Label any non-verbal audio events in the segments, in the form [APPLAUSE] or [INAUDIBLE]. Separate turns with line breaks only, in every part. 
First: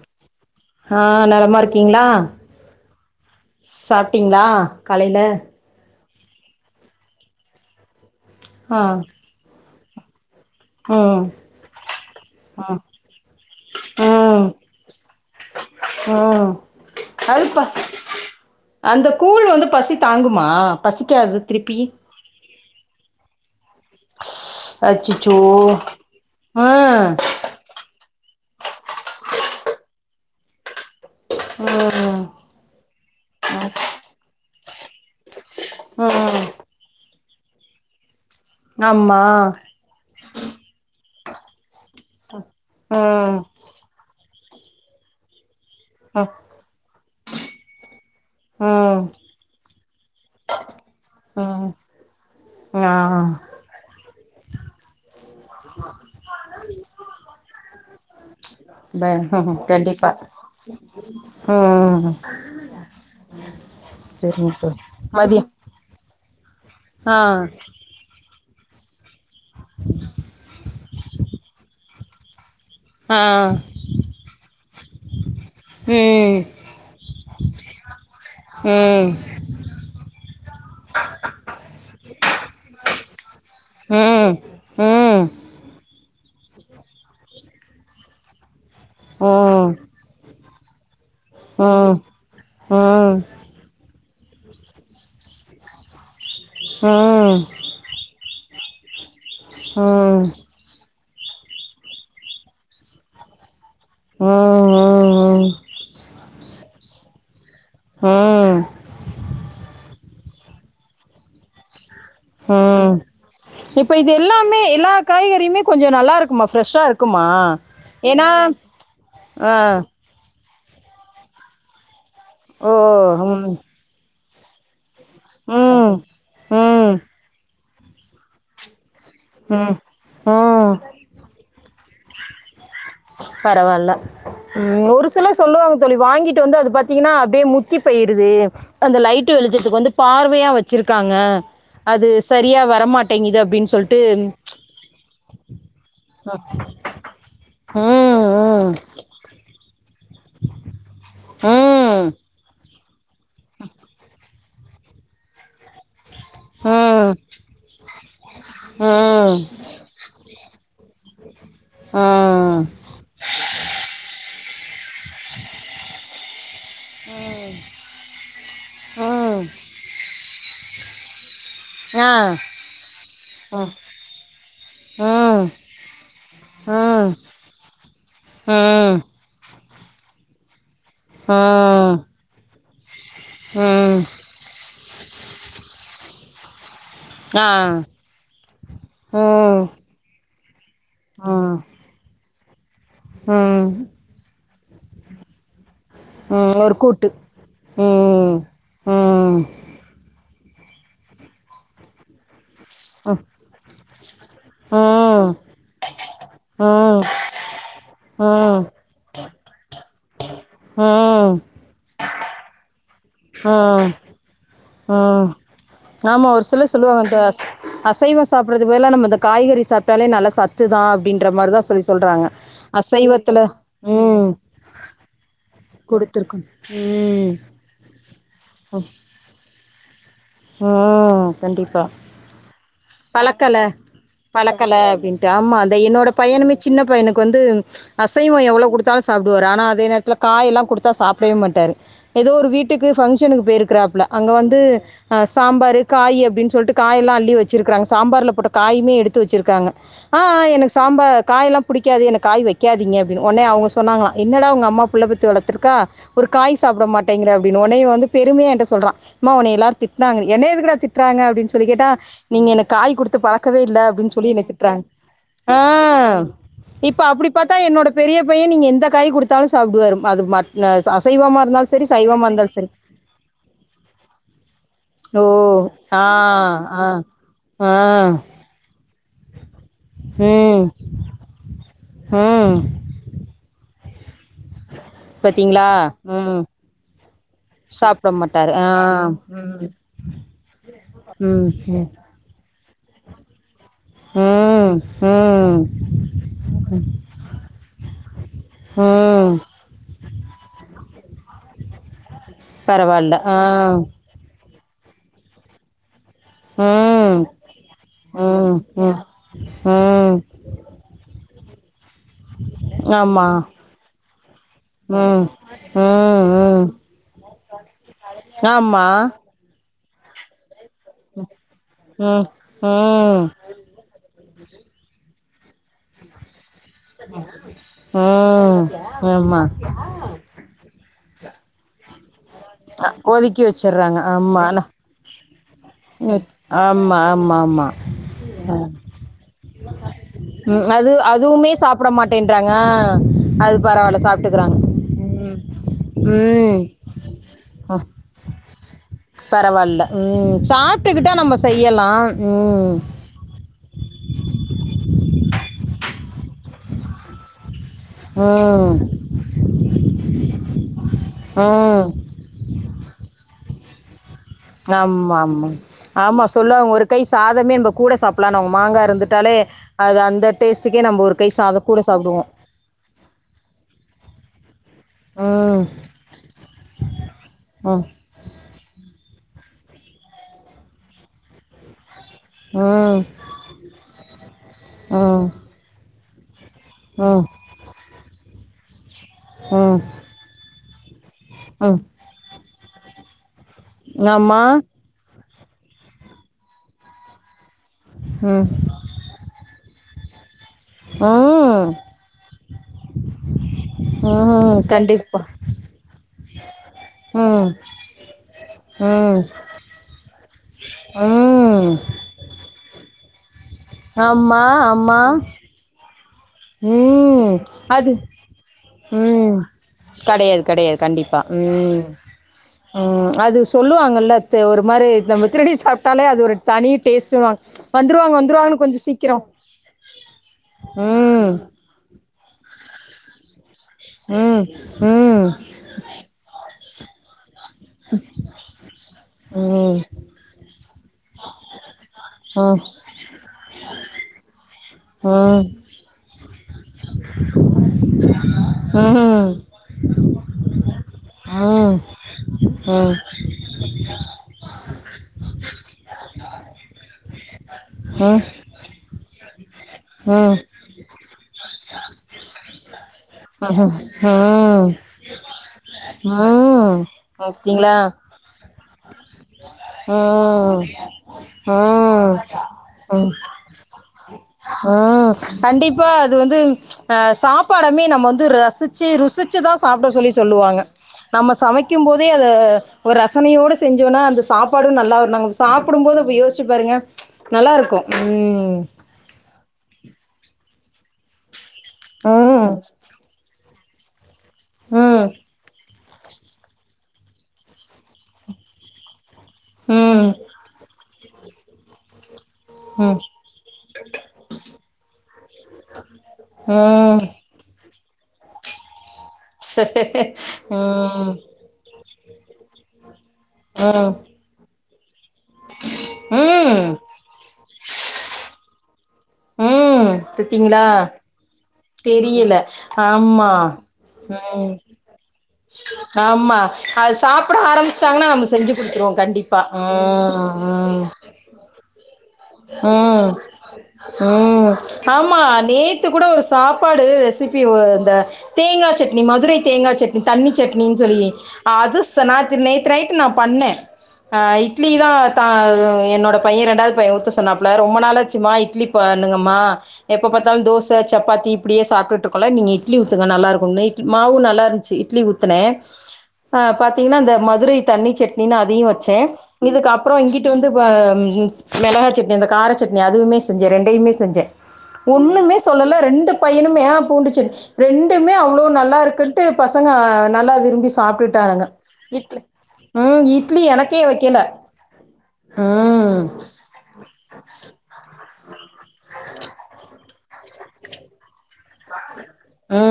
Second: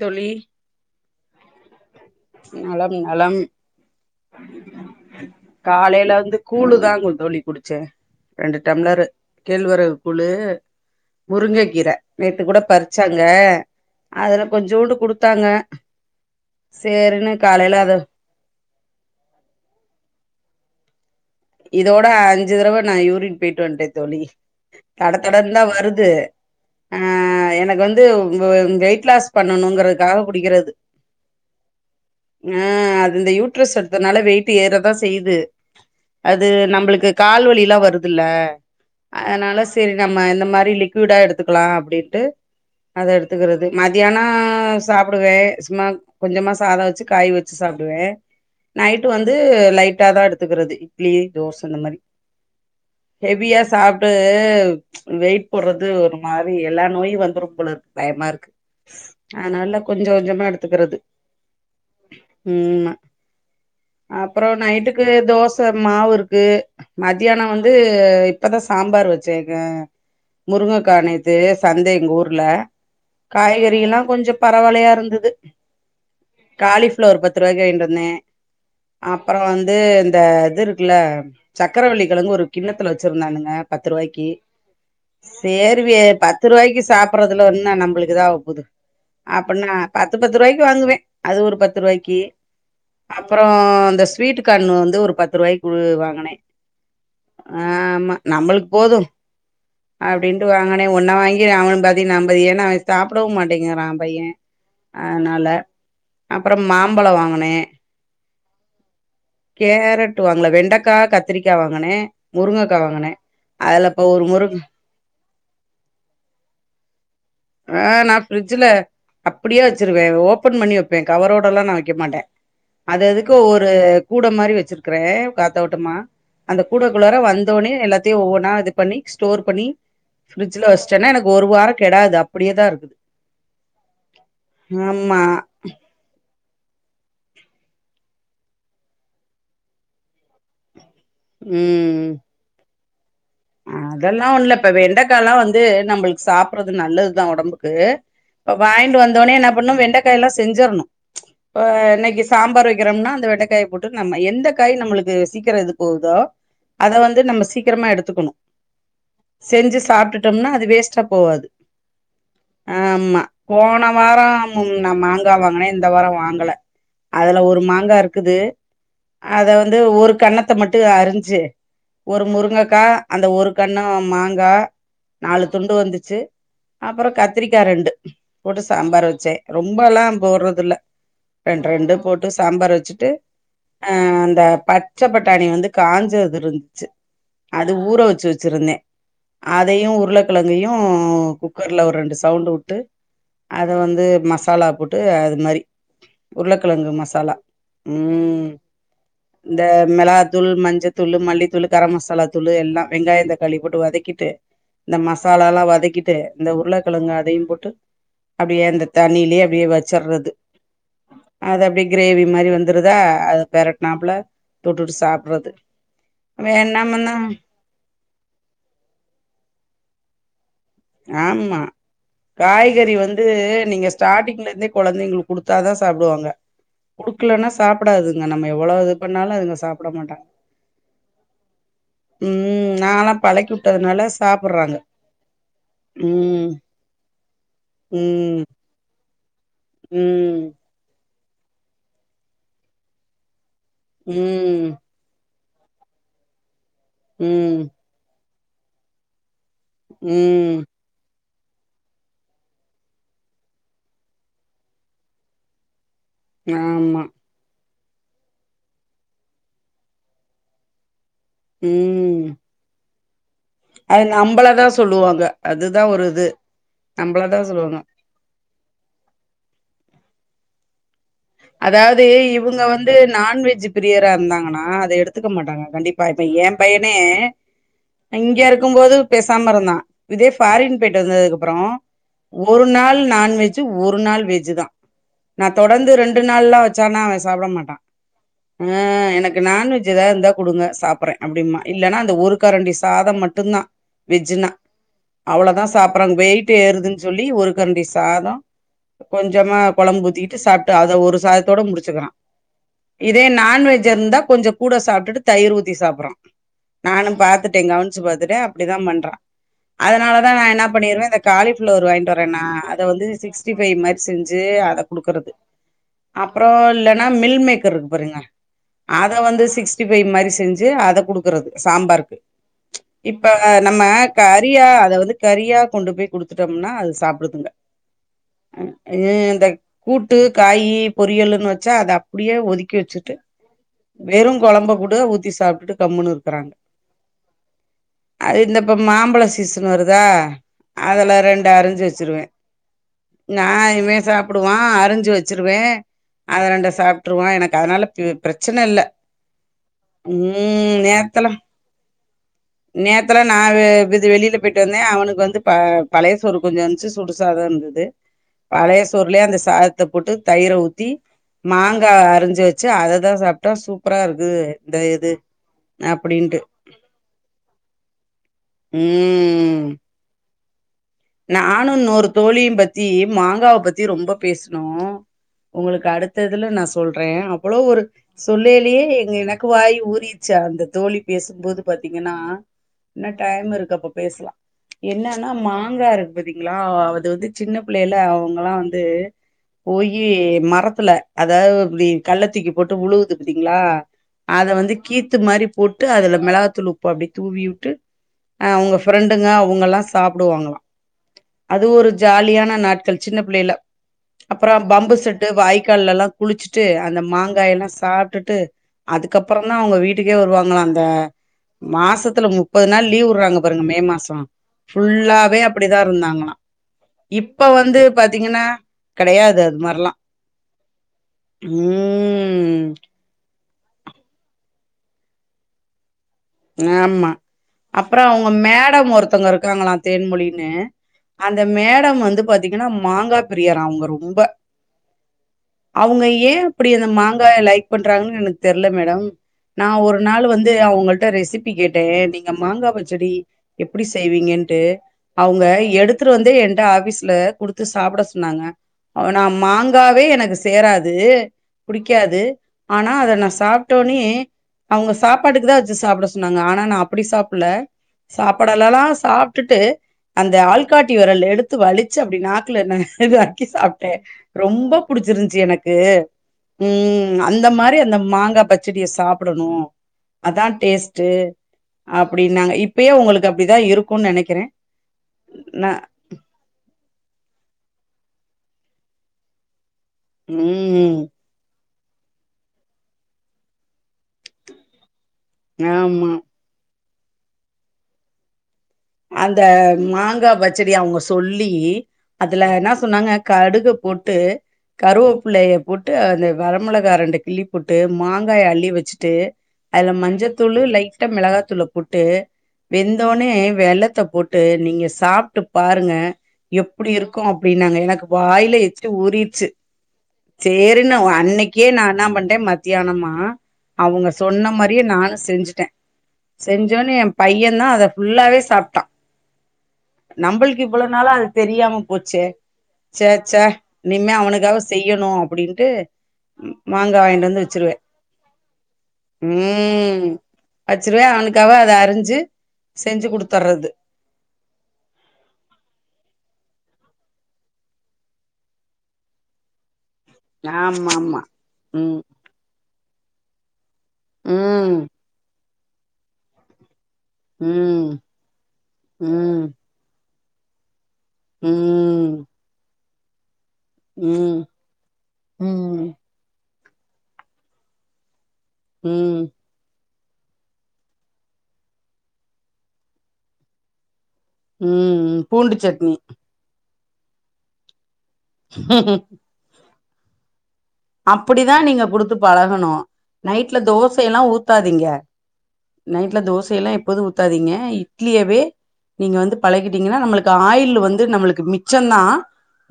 தோழி
ஆ நலமா இருக்கீங்ளா
நலம் நலம்
சாப்ட்டிங்ளா காலயில
காலையில வந்து கூழு தாங்கோ தோழி குடிச்சே ரெண்டு
ஆ
டம்ளரு கேழ்வரகு கூழூ
ம்
முருங்கை கீர நேத்து கூட பறிச்சாங்க
ம்
அதுல கொஞ்சோண்டு குடுத்தாங்க
ம்
சேரின்னு
அதுப்ப
காலையில அத
அந்த கூழு வந்து பசி தாங்குமா பசி
இதோட அஞ்சு தடவ நா யூரின் பேய்ட்டு வந்ட்ட தோழி தட
அச்சச்சோ
தடந்தா வருது ஆ
ம்
எனக்கு வந்து து வெயிட் லாஸ் பண்ணணுங்கிறதுக்காக குடிக்கிறது
ஓ
ஆ அது இந்த யூட்ரஸ் எடுத்தனால வெயிட்டு ஏறதா செய்யுது
ம்
அது நம்மளுக்கு கால் வலில வருதுல்ல
ஆமா
அதனால சேரி நம்ம இந்த மாரி லிக் டா எடுத்துக்கலா அப்டின்ட்டு அத
ம்
எடுத்துக்கறது மதியான சாப்பிடுவே மா
ம்
கொஞ்சமா சாத வச்சு காய வச்சு சாப்பிடுவே நைட்டு
ம்
வந்து லை டாதா எடுத்துக்கிறது இட்லி தோச
ம்
இந்த மாரி
ஆ
ஹெவியா சாப்பிட்டு வெயிட் போடுறது ஒரு மாரி எல்லா நோயு வந்துரும் போலா இருக்கு பய மா இருக்கு
ப ம்
அதனால கொஞ்ச
கண்டிப்பா
கொஞ்சமா எடுத்துக்கிறது
ம்
உம் அப்புற
சரிங்க தோழி
நைட்டுக்கு
மதியம்
தோச மாவு இருக்கு
ஆ
மத்தியான வந்து இப்பதா சாம்பார் வச்சைங்க முருங்கக் க்கா நேத்து சந்த எங்க ஊர்ல
ஆ
காய்கறி எல்லா கொஞ்ச பரவலையா இருந்துது
ம்
காலிஃபிளவர் பத்து ரூபாய்க்கு வாங்கிட்டு வந்தே
ம்
அப்புற வந்து இந்த இது இருக்குல சர்க்கரவள்ளிக் கிழங்கு ஒரு கிண்ணத்துல வச்சிருந்தானுங்க ஆ பத்து ரூபாய்க்கு
ம் ம்
சேர் வே பத்து ரூபாய்க்கு சாப்பறதுல என்ன நம்மளுக்கு இதகப்போது அப்டின்னா பத்து பத்து ரூபாய்க்கு வாங்குவே அது ஒரு பத்து ரூவாய்க்கு அப்பறோ அந்த ஸ்வீட் கான் வந்து ஒரு பத் து ரூவாய்கு வாங்கினேன் ஆ ஆமா நம்மளுக்கு போதும்
ம்
அப்டின்ட்டு வாங்கினே ஒன்ன வாங்கி அவன் பாதி நா பாதி ஏன்னா அவன் சாப்பிடவும் மாட் ட்டேங்கிற பையன் அதனால அப்பறம் மாம்பழம் வாங்குனே
ம்
வுட்டு வாங்களேன் வெண்டைக்காய் கத்திரிக்கா வாங்குனே முருங்கக்கா வாங்குனே
இப்போ இது எல்லாமே எல்லா காய்கறியுமே கொஞ்சம நல்லா இருக்குமா ஃப்ரெஷ்ஷா இருக்குமா
ஆ நான்
ஏன்னா
ஃபிரிட்ஜில
ஆ
அப்டியே வச்சிருவேன் ஓபன் பண்ணி வெப்பேன் கவரோட எல்லா நான் வெக்க மாட்டே
ஓ
அது அதுக்கு
ம்
ஒரு கூட மாரி வச்சிருக்கிறேன் காத்தோட்டமா
ம்
அந்த கூட
ம்
குள்ளார வந்தோனே எல்லாத்தையும் ஒவ்வொண்ணா இது பண்ணி ஸ்டோர் பண்ணி
ம்
ஃபிரிட்ஜில
ம்
வச்ட்டன்னா எனக்கு ஒரு வாரம் கெடாது அப்பிடியேதான் இருக்கோ
பரவால்ல ம் ஒரு
ஆமா
சில சொல்லுவாங்க தோழி வாங்கி வந்து அது பாத்தீங்கன்னா அப்டியே முத்தி போயிருது அந்த லைட்டு வெளிச்சதுக்கு வந்து பார்வையா வச்சிரு ருக்காங்க அது செரியா வரமாட்
ஆ அதெல்லாம் ஒண்ல்லப்பா வெண்டைக்காலா வந்து நம்புளுக்கு சாப்படுறது நல்லதுதான் ஒடம்புக்கு இப்ப
ம்
வாங்கிட்டு வந்தோனே என்ன பண்ணோ வெண்டக் ட்டைல்லா செஞ்சர்ணும் ஆ
ம்
இன்னிக்கு சாம்பார் வை க்கிறோம்னா அந்த வெண்டைக்காய போட்டு நம்ம எந்த காய் நம்முளுக்கு சீக்கிற வெந்துக்கு போகுதோ அத
ம்
வந்து நம்ம சீக்கிரமா எடுத்துக்கணு
ம் ம் ம்
செஞ்சு சாப்ட்டுடோம்னா அது வேஸ்ட்டா போவாது
ம்
ஆமா போன வார ம் நான் மாங்கா வாங்கனேன் இந்த வாரம் வாங்கல அதுல ஒரு மாங்கா இருக்குது அத வந்து ஒரு கண்ணத்த மட்டும் அரிஞ்சு ஒரு
ஆ
முருங்கைக்கா அந்த ஒரு கண்ணம் மாங்கா
ம்
நாலு
ம்
துண்டு வந்துச்சு
ம்
அப்பறோ
ம்
கத்திரிக்கா ரெண்டு போட்டு
ம்
சாம்பார் வச்சேன் ரொம்ப எல்லா போடுறது இல்ல ரெண்டு ரெண்டு போட்டு சாம்பார் வச்சுட்டு அ அந்த பச்ச பட்டாணி வந்து காஞ்சது இருந்துச்சு
ஆ
ஊற வச்சு வச்சிருந்தே அதையு உருளைக்கிழங்கையும்
ம்
குக்கர்ல ஒரு ரெண்டு சவுண்டு வுட்டு
ம்
அத
ம்
வந்து மசாலா போட்டு அது மாரி
ம், ஒரு
உருளக்கிழங்கு
கூட்டு
மசாலா ம்
ம்,
இந்த மிளாக் தூள் மஞ்சு தூள் மல்லி தூள் கரம் மசாலா தூளு எல்லா வெங்காயம் தக்காளி போட்டு வதக்கிட்டு இந்த
ம், ம்,
மசாலா எல்லா வதக்கிட்டு இந்த
ம்,
உருளக்கெழங்கு அதையு போட்டு
ம்,
அப்டியே அந்த தண்ணிலியே அப்டியே வச்சறது
ம்.
அது அப்டி கிரேவி மாரி வந்துருதா அது பெரட்னாப்புல தொட்டுட்டு
ம்
சாப்ட்றது
ஆமா ஒரு சிலர்
வேணாமன்னா
சொல்லுவாங்க அசைவ சாப்பிறது பதில நம்ம இந்த காய்கறி சாப்ட்டாலே நல்ல
ஆமா காய்கறி வந்து
அசைவத்தில்
நீங்க
ம்
ஸ்டார்ட்டிங்ல இருந்தே கொழந்தைங்களுக்கு கொடுத்தாதா ஸ் சாப்டுவாங்க
கொடுத்துருக்கோம் ம்
குடுக்கலனா சாப்பிடாதுங்க நம்ம எவ்ளவு இது பண்ணாலு அதுங்க சாப்பட மாட்டாங்க
ம் கண்டிப்பா
ம் நாலா பழக்கி
பழக்கல
வுட்டதுனால
பழக்கல
சாப்புட்றாங்க
அப்டின்ட்டு ஆமா அத என்னோட
ம்
பையனுமே சின்ன பையனுக்கு வந்து அசைவ
ம்
எவ்ளவு கொடுத்தாலு ச ப்டுவாரு ஆனா அதே நேரத்தில
ம்
காய் எல்லா குடுத்தா சாப்டவே மாட்டாரு ஏதோ ஒரு வீட்டுக்கு பங்க்ஷனுக்கு போய்ருக் கிராப்ல
ம்
அங்க வந்து அ சாம்பாரு காய் அப்டின்னு சொல்லிட்டு காயெல்லா அள்ளி வச்
ம்
சாம்பார்ல போட்ட காயுமே எடுத்து வச்சிருக்காங்க ஆ
ம்
எனக்கு சாம்பார் காய்யெல்லா புடிக்காது எனக்கு காய் வைக்காதீங்க அப்டின்னு ஒனே அவங்க சொன்னாங்கள என்னடா உங்க அம்மா புள்ள பெத்து வளர்த்துக்கா ஒரு காய் சாப்ட
ஆமா
மாட்டேங்கிற அப்டினு உனய வந்து பெருமைய ஏங்கிட்ட சொல்றா உம்மா உனய எல்லாரு திட்டினாங்க என்ன எதுகுட‌திட் றாங்க அப்படின்னு சொல்ல கேட்டா
ம்
நீங்க எனக்கு காய் கொடுத்து பழக்க க்கவே இல்ல
அது
அப்டின்னு சொல்லி எனன
நம்பளதா
திட்டுறாங்க
சொல்லுவாங்க
ஆ
அதுதா ஒரு இது
இப்ப அப்டி
நம்பளதா
பாத்தா
சொல்லுவாங்க
என்னோட பெரிய பைய நீங்க எந்த காய் கொடுத்தாலு சாப்டுவாரு அது ம
அதாவது இவங்க
சரி
வந்து நான்வெஜ் பிரியரா இருந்தாங்கன்னா அத
ஓ
எடுத்துக்க மாட்டாங்க கண்டிப்பா
ஆ
ப்ப ஏ
ஆ
பையனே
ஆ
இங்க இருக்கும்போது பேசாம இருந் தா இதே
ம்
பாரின் போய்யிட்டு வந்ததுக்கு அப்றோ
ம்
ஒரு நாள் நான்வெஜ் ஒரு நாள் வெஜ் தா நா
பார்த்தீங்களா
தொடர்ந்து ரெண்டு
ம்
நாள்ல்லா வச்சனா அவ சாப்ட மாட்டா
சாப்பிட மாட்டார்
ஆ எனக்கு
ம்
நான்வெஜ் ஏதா இருந்தா குடுங்க சாப்றே
ம்
அப்படிமா
ம்
இல்லைன்னா அந்த ஒரு கரண்டி சாதம் மட்டுதா
ம் ம்
அவ்ளோதா சாப்பறாங்க வெயிட் ஏறுதுன்னு சொல்லி ஒரு கண்டி சாதோ
ம்
கொஞ்சமா ககொழம்பு உத்திக்கிட்டு சாப்ட்டு அத ஒரு சாதத்தோட முடிச்சுக்குறா
பரவாயில்ல
இதே
ஆ
நான்வெஜ் இருந்தா கொஞ்சோ கூட சாப்ட்டுட்டு தயிர் ஊத்தி சாப்புறா நானு
ம்
பாத்துட்டே கவ்னிச்சு பாத்துட்டே
ம்
அப்டிதா
ம்
பண்றா
ம்
அதனாலதா நா என்னா பண்ணிருவே இந்த காலி பிளவர் வாங்கிட்டு வரேனா அத வந்து
ஆமாம்
சிக்ஸ்டி ஃபைவ் மாரி செஞ்சு அத
ம் ம்
குடுக்குறது அப்றோ
ம்
இல்லன்னா மில் மேக்கர் இருக்கு பாருங்க
ஆமாம்
அத வந்து சிக்ஸ் டி ஃபைவ் மாரி செஞ்சு அத குடுக்கறது சாம்பாருக்கு
ம் ம்
இப்ப நம்ம கறியா அத வந்து கறியா கொண்டு போய் குடுத்துட் டோம்னா அது சாப்டுதுங்க ம் இந்த கூட்டு காயு பொரியல்ன்னு வச்சா அத அப்டியே ஒதுக்கி வச்சுட்டு
ஒதுக்கி
வெறு கொழம்ப கூட ஊத்தி சாப்
ஓப் ஆமா ஆமா ஆமா
அது இந்தப்ப மாம்பழ சீசன் வருதா
ம் அது
அதுல ரெண்டு
அதுவுமே
அரிஞ்சு
சாப்பிட
வச்சிருவே
மாட்டேன்றாங்க அது
நாயுமே
பரவாயில்ல சாப்பிட்டுக்கிறாங்க
சாப்பிடுவா அரிஞ்சு வச்சிருவே அத
ம்
ரெண்டு சாப்புட்டுருவா எனக்கு அதனால பி பிரச்சன இல்ல
பரவாயில்ல
ம்
சாப்பிட்டுக்கிட்டா
நேத்தலா
நம்ம செய்யலாம் ம்
நேத்தலா நாவு [UNINTELLIGIBLE] அது வெளியில போயிட்டு வந்தே அவனுக்கு வந்து ப பழையசோறு கொஞ்சோ இருந்துச்சு சுடுசாதோ இருந்த து
ம்
பழைய சோறுல அந்த சாதத்தை போட்டு தயிர ஊத் த்தி
ம்
மாங்காய் அரிஞ்சு வச்சு அததா சாப்ட்டா சூப்பரா இருக்
ஆம்மா ஆமா ஆமா சொல்ல ஒரு கை சாதமே ந கூட சாப்பலா மாங்கா இருந்துட்டாலே
ம்
அது அந்த டேஸ்ட்டுக்கே நம்ம ஒரு கை சாதம்
நானு
கூட
இன்னொரு
சாப்பிடுவோம்
தோழியு பத்தி மாங்காவ பத்தி ரொம்ப பேசுனோ
ம்
உங்களுக்கு அடுத்ததுல நா சொல்றே அவ்ளோ ஒரு
ம்
சொல்லேலியே எனக்கு வாய் ஊறிச்சு அந்த தோழி பேசும்போது பாத் தீங்கன்னா
ம்
இன்னு டைம் இருக்கு அப்ப பேசலா என்னன்னா
ம்
மாங்கா இருக்கு பதீங் கலா அது
ம்
வந்து சின்ன பிள்ளைல அவங்கல்லா வந்து
ம்
போயி மரத்துல அதாவது
ம்
இப்டி கள்ளத்தூக்கி போட்டு உழுவுது பாத்தீங்களா அத
ஆமாம்
வந்து கீத் து மாரி போட்டு அது மெளகாத்தூள் உப்பு அப்டி தூவியுட்டு
ம்
அவுங்க ஃபிரெண்டுங்க அவுங்கெல்லா சாப்டுவாங்களா அது
ம்
ஒரு ஜாலியான நாட்கள் சின்ன பிள்ளையில அப்பற
ம்
பம்பு
கண்டிப்பாக
செட்டு வாய்க்கால்ல எல்லா குளிச்சுட்டு அந்த
ம்
மாங்காய எல்லா சாப்ட்டுட்டு
ம்
அதுக்கப்றந்தா அவுங்க வீட்டுக்கே வருவாங்களா அந்த
ம்
மாசத்துல முப்பது நாள் லீவ் உடறாங்க பாருங்க மே மாசோ
ஆமாம் ஆமாம்
ஃபுல்லாவே அப்டிதா இருந்தாங்களா
ம்
இப்ப வந்து
அது
பாத்தீங்கன்னா
ம்
கெடையாது அது மாரிலா
கடையாது கடையாது கண்டிப்பா ம்
ம்
ம் அது சொல்லுவாங்கல்ல த் ஒரு மாரி நம்ம திருடி சாப்
ஆமா அப்ற
வந்துருவாங்க
அவுங்க
வந்துருவாங்கன்னு கொஞ்சம்
மேடம்
சீக்கிரம்.
ஒருத்தங்க இருக்காங்களா தேன்மொழினு
ம்.
அந்த மேடம் வந்து பாத்திங்கனா மாங்கா பி ரியரா அவுங்க ரொம்ப
ம். ம்.
அவுங்க ஏ அப்பிடி அந்த மாங்காய லைக் பண்றாங்கனு எனக்கு தெர்ல மேடம் நா
ம்.
ஒரு நாள் வந்து அவுங்கள் ட ரெசிபி கேட்டே நீங்க
ம். ம்.
மாங்கா பச்சடி எப்புடி செய்விங்கன்ட்டு
ம்.
அவுங்க எடுத்துட்டு வந்தே என்ட்ட ஆஃபிஸ்ல குடுத்து சாப்ட சொ ன்னாங்க அ நா
ம்.
மாங்காவே எனக்கு சேராது து
ம்.
புடிக்காது ஆனா
ம்.
அத நா சாப் டோனே அவுங்க சாப்பாட்டுக்கு தா வச்சு சாப்ட சொன்னாங்க ஆனா நா அப்புடி சாப்புல சாப்படலலா சாப்ட்டுட்டு அந்த
ம்.
ஆள்காட் டி விரல் எடுத்து வலிச்சு அப்டி நாக்குல ந நக்கி சாப்ட்டே
ம்.
ரொம்ப புடிச்சிருந்ச்சு எனக் கு ம் அந்த மாரி அந்த மாங்கா பச்சடிய சாப்டணு அதா
ம்.
டேஸ்ட்டு
ம்.
அப்டின்னாங்க இப்பயே உங்களுக்கு அப்டிதா இருக்
ம் கண்டிப்பா அது வந்து அ சாப்பாடமே நம்ம வந் து ரசிச்சு ருசிச்சு தா சாப்ட சொல்லி சொல்லுவாங்க
ம்
நம்ம சமை க்கும் போதே அத ஒரு ரசனையோடு செஞ்சோனா அந்த சாப்பாடு நல்லா நாங்க சாப்டும் போது
ஆமா
அ யோசிச்சு பாருங்க நல்லா இருக்கு ம்
அந்த மாங்கா பச்சடி அவுங்க சொல்லி அதுல
ம்.
என்னா சொன்னாங்க கடுகு போட்டு
ம்.
கருவப்பிலய போட்டு அந்த வரமெளகா ரண்ட கிள்ளி போட்டு மாங்காய அள்ளி வச்சிட்டு அதுல
ம்.
மஞ்சத்தூளு லைட்டா மெளகாத்தூள போட்டு
ம்.
வெந்தோனே வெல்லத்த போட்டு நீங்க சாப்ட்டு பாருங்க எப்புடி
ம்.
இருக்கு அப்டி னாங்க எனக்கு வாயில எச்சி ஊறிருச்சு
சரி.
சேரினு ஒ
ம்.
அன்னைக்கே நா என்ன பண்ட்ட மத்யானமா
ம்.
அவுங்க சொன்ன மாரியே நானு செஞ்சுட்ட
ம்.
செஞ்சோன்னே எம் பையந்தா அத ஃபுல்லாவே சாப்ட்டா
ம்
நம்பளுக்கு
தெத்திங்ளா
இவ்வளோ நாளா அது தெரியாம போச்சே
தெரியில
ச்சே
ஆமா
ச்சே இனிமே
ம்
அவனுக்காக செய்யணு அப்டின்ட்டு
ஆமா அது
மாங்கா வாங்கிட்டு
சாப்பட
வந்து வச்சிருவே
ஆரம்பிச்சுட்டாங்னா நம்ம செஞ்சு குடுத்துருவோ கண் டிப்பா ம் ம்
வச்சிருவே அவனுக்காக அத அரிஞ்சு செஞ்சு
ம்
குடுத்தர்றது
ம் ஆமா நேத்து கூட ஒரு சாப்பாடு ரெசிபி ஒ இந்த தேங்கா சட்னி மாதிரி தேங்கா சட் தண்ணி சட்னினு
ஆமா
சொல்லி
ஆமா
அது
ம்
ச நாத் நேத்து நைட்டு நா பண்ணே ஆ இட்லி
ம்
தா தா என்னோட பைய ரெண்டாவுது பைய ஊத் த சொன்னாப்ள ரொம்ப
ம்
நாளாச்சுமா இட்லி பண்ணுங்கமா
ம்
எப்ப பாத்தாலு தோச சப்பாத்தி இப்பிடியே
ம்
சாப்டுட்ருக்கோல நீங்க இட்லி ஊத்துங்க நல்லாருக் கு நைட் மாவு
ம்
நல்லா இருந்ச்சு இட்லி ஊத்துனே
ம்
பாத்திங்னா அந்த மதுரை தண்ணி சட் னினு அதையு வச்சே
ம்
இதுக்கப்புறோ இங்கிட்டு வந்து ப மெளகா சட்னி அந்த கார சட்னி அதுவுமே செஞ்சே ரெண்டயுமே செஞ்சே
ம்
ஒண்ணுமே
பூண்டு
சொல்லல
சட்னி
ரெண்டு பையனுமே பூண்டுச்சன் ரெண்டுமே அவ்ளோ நல்லாருக்குன்ட்டு பசங்க நல்லா விரும்பி சாப்ட்டுட்டானுங்க.
அப்புடிதா நீங்க குடுத்து
இட்லி
பழகணு
ம் இட்லி
நைட்ல
எனக்கே
தோசைல்லா
வைக்கல.
ஊத்தாதிங்க
ம்.
நைட்ல தோசை எல்லா எப் போது ஊத்தாதிங்க இட்லியவே நீங்க வந்து பழக்கிட்டிங்கனா நம்மளுக்கு ஆயில் வந்து நம்மளுக் மிச்சந்தா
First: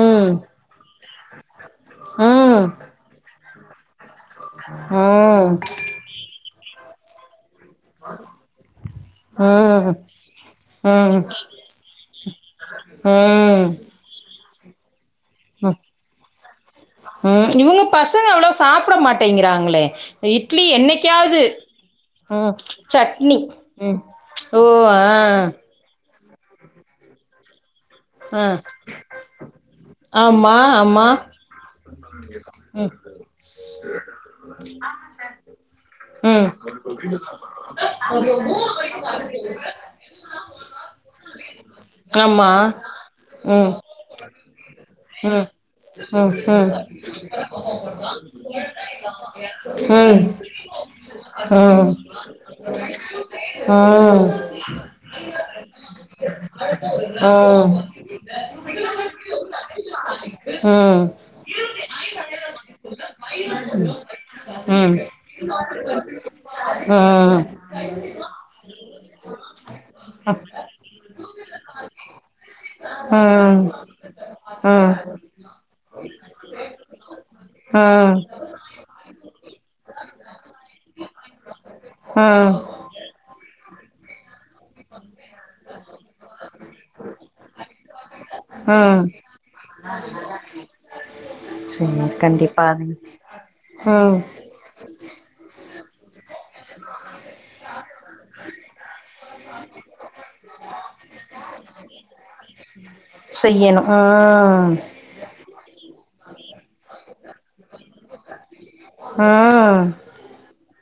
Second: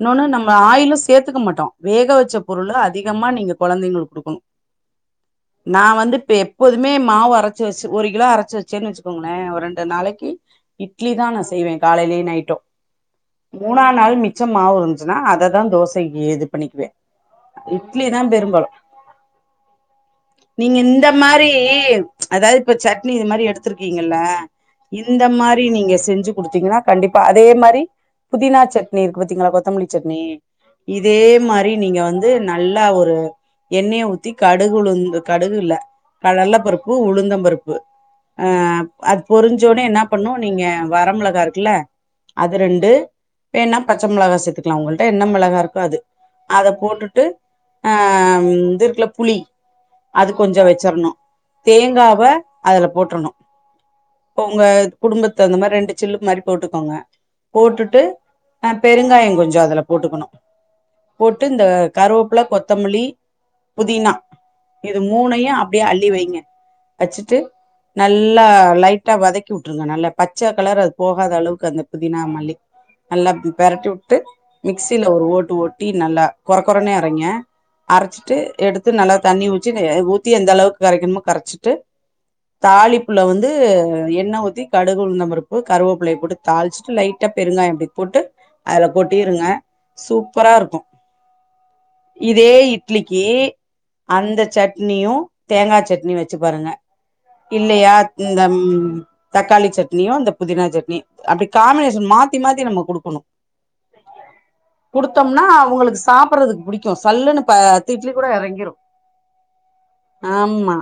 இன்னோனு நம்ம ஆயிலு சேத்துக்க மாட்டோ வேக வச்ச
ம்.
பொருளு அது மா நீங்க குழந்தைங்களுக்கு கொடுக்கணும்
ம்.
நான் வந்து இப்ப எப்போதுமே மாவுரச்ச ரைச்சு வச்சு ஒரு கிலோ அரைச்சு வச்சேன்னு வச்சுக்கோங்களே ஒரு ரெண்டு
ம்.
நாளைக்கு இட்லி
ம்.
தா நா செய்வே காலைலி நைட்டு
ம்.
மூணா நாள் மி ச்சமாவு ருந்துச்சுன்னா அததா தோசைக்கு இது பண்ணிக்குவே
ம். இவங்க
இட்லி தா
பசங்க அவ்வளோ
பெரும்பாலு
சாப்பிட மாட்டேங்கிறாங்களே! இட்லி
நீங்க இந்த
என்னைக்காவது.
மாரி
ம்.
அதாது இப்ப சட்னி இது மாரி
ம்.
எடுத்துருக்கீங்ல
ஓ! ஆ.
இந்த மாரி நீங்க செஞ்சு குடுத்தீங்னா கண்டிப்பா அதே மாரி
ஆ.
புதினா சட்னி இருக்கு பத்தீங்ளா கொத்தமல்லி சட்னி
ஆமா, ஆமா.
இதே மாரி நீங்க வந்து நல்லா ஒரு எண்ணய ஊத்தி கடுகுளுந் கடுகுல
ம்.
கலல பருப்பு உளுந்த பருப்பு ஆ அது பொரிஞ்சோன்னே என்ன பண்ணு நீங்க வர ர மெளகா இருக்குல்ல
ஆமா.
அது ரெண்டு
ம்.
வேணா பச்ச மொளகா சேத்துக் க்லா உங்கள்ட்ட என்ன
ம்.
மொளகா இருக்கோ அது
ம்.
அத போட்டுட் அ இதுருக்குல புளி
ம். ம்.
அது கொஞ்சோ வச்சற்ணு
ம்.
தேங்காவ அதுல போட்ருணு
ம்.
ஒங்க குடும்பத்த இந்த மாரி ரெண்டு சில்லு மாரி போட்டுக்கோங்க
ம்.
போட்டுட்டு அ பெருங்காயோ கொஞ்சோ அதுல போட்டுக்கணு
ம். ம். ம். ம்.
போட்டு இந்த கருவப்ல கொத்தமல்லி புதினா இது மூணயு அப்டே அள்ளி வைங்க வச்சுட்டு நல்லா லைட் டா வதக்கி உட்ருங்க நல்ல பச்ச கலர் அது போகாத அளவுக்கு அந்த புதினா மல்லி நல்லா இப்
ம்.
பெரட்டி உட்டு மிக்சில ஒரு ஓட்டு ஓட்டி நல்லா கொர கொரனே அரைங்க
ம். ம்.
அரைச்சிட்டு எடுத் து நல்லா தண்ணி ஊச்சி அ ஊத்தி எந்த அளவுக்கு கரைக்கணுமோ கரைச்சிட்டு தாலிப்புல வந்து என்ண ஊத் தி கடுகுளுந்தம் பருப்பு கருவப்ளய போட்டு தாளிச்சிட்டு லைட்டா பெருங்காயோ பொடி போட்டு அதுல
ம்.
கொட்டிருங்க சூப்பராருக்கு
சரி.
இதே
கண்டிப்பா.
இட்லிக்கு
ம்.
அந்த சட்னி யு தேங்கா சட்னியு வச்சு பாருங்க இல்லயா இந்த ம் தக்காளி சட்னியு இந்த புதினா சட்னியு அப்டி காமினேஷன் மா மாத்தி மாத்தி நம்ம குடுக்கணு
செய்யணு ம்
குடுத்தம்னா அவங்களுக்கு சாப்பர் றதுக்கு புடிக்கு சல்லுன்னு ப பத்து இட்லி கூட எறங்கிரு
ம்
ஆமா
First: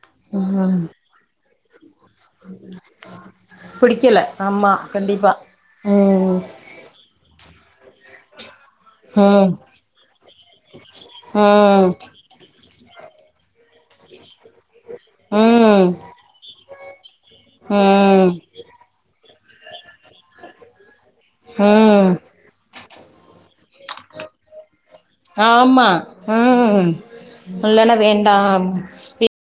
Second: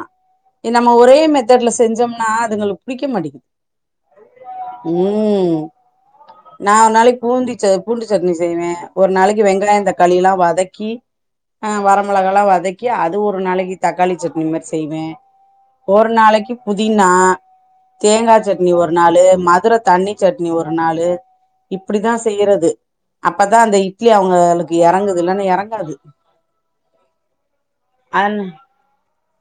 இ நம்ம ஒரே மே செஞ்சம்னா அதுங்களுக்கு புடிக்க மாட்டிக்கிது
பிடிக்கல ஆமா கண்டிப்பா
ம்
ம்
நா ஒரு நாளைக்கு பூந்திச்ச பூண்டு சட்னி செய்வே ஒரு நாளைக்கு
ம்
வெங்காயம் தக் வதக்கி அ
ம்
வரமொளகாலா வதக்கி அது ஒரு நாளைக்கு தக்காளி சட்னி மரி செய்வே
ம்
ஒரு நாளைக்கு புதினா
ம்
தேங்கா சட்னி ஒரு நாளு மதுர தண்ணி சட்னி ஒரு நாளு
ம்
இப்டிதா செய்யறது அப்பதா அந்த இட்லி அவங்க ளுக்கு
ஆமா ஆ இல்லன்னா
அன்
வேண்டா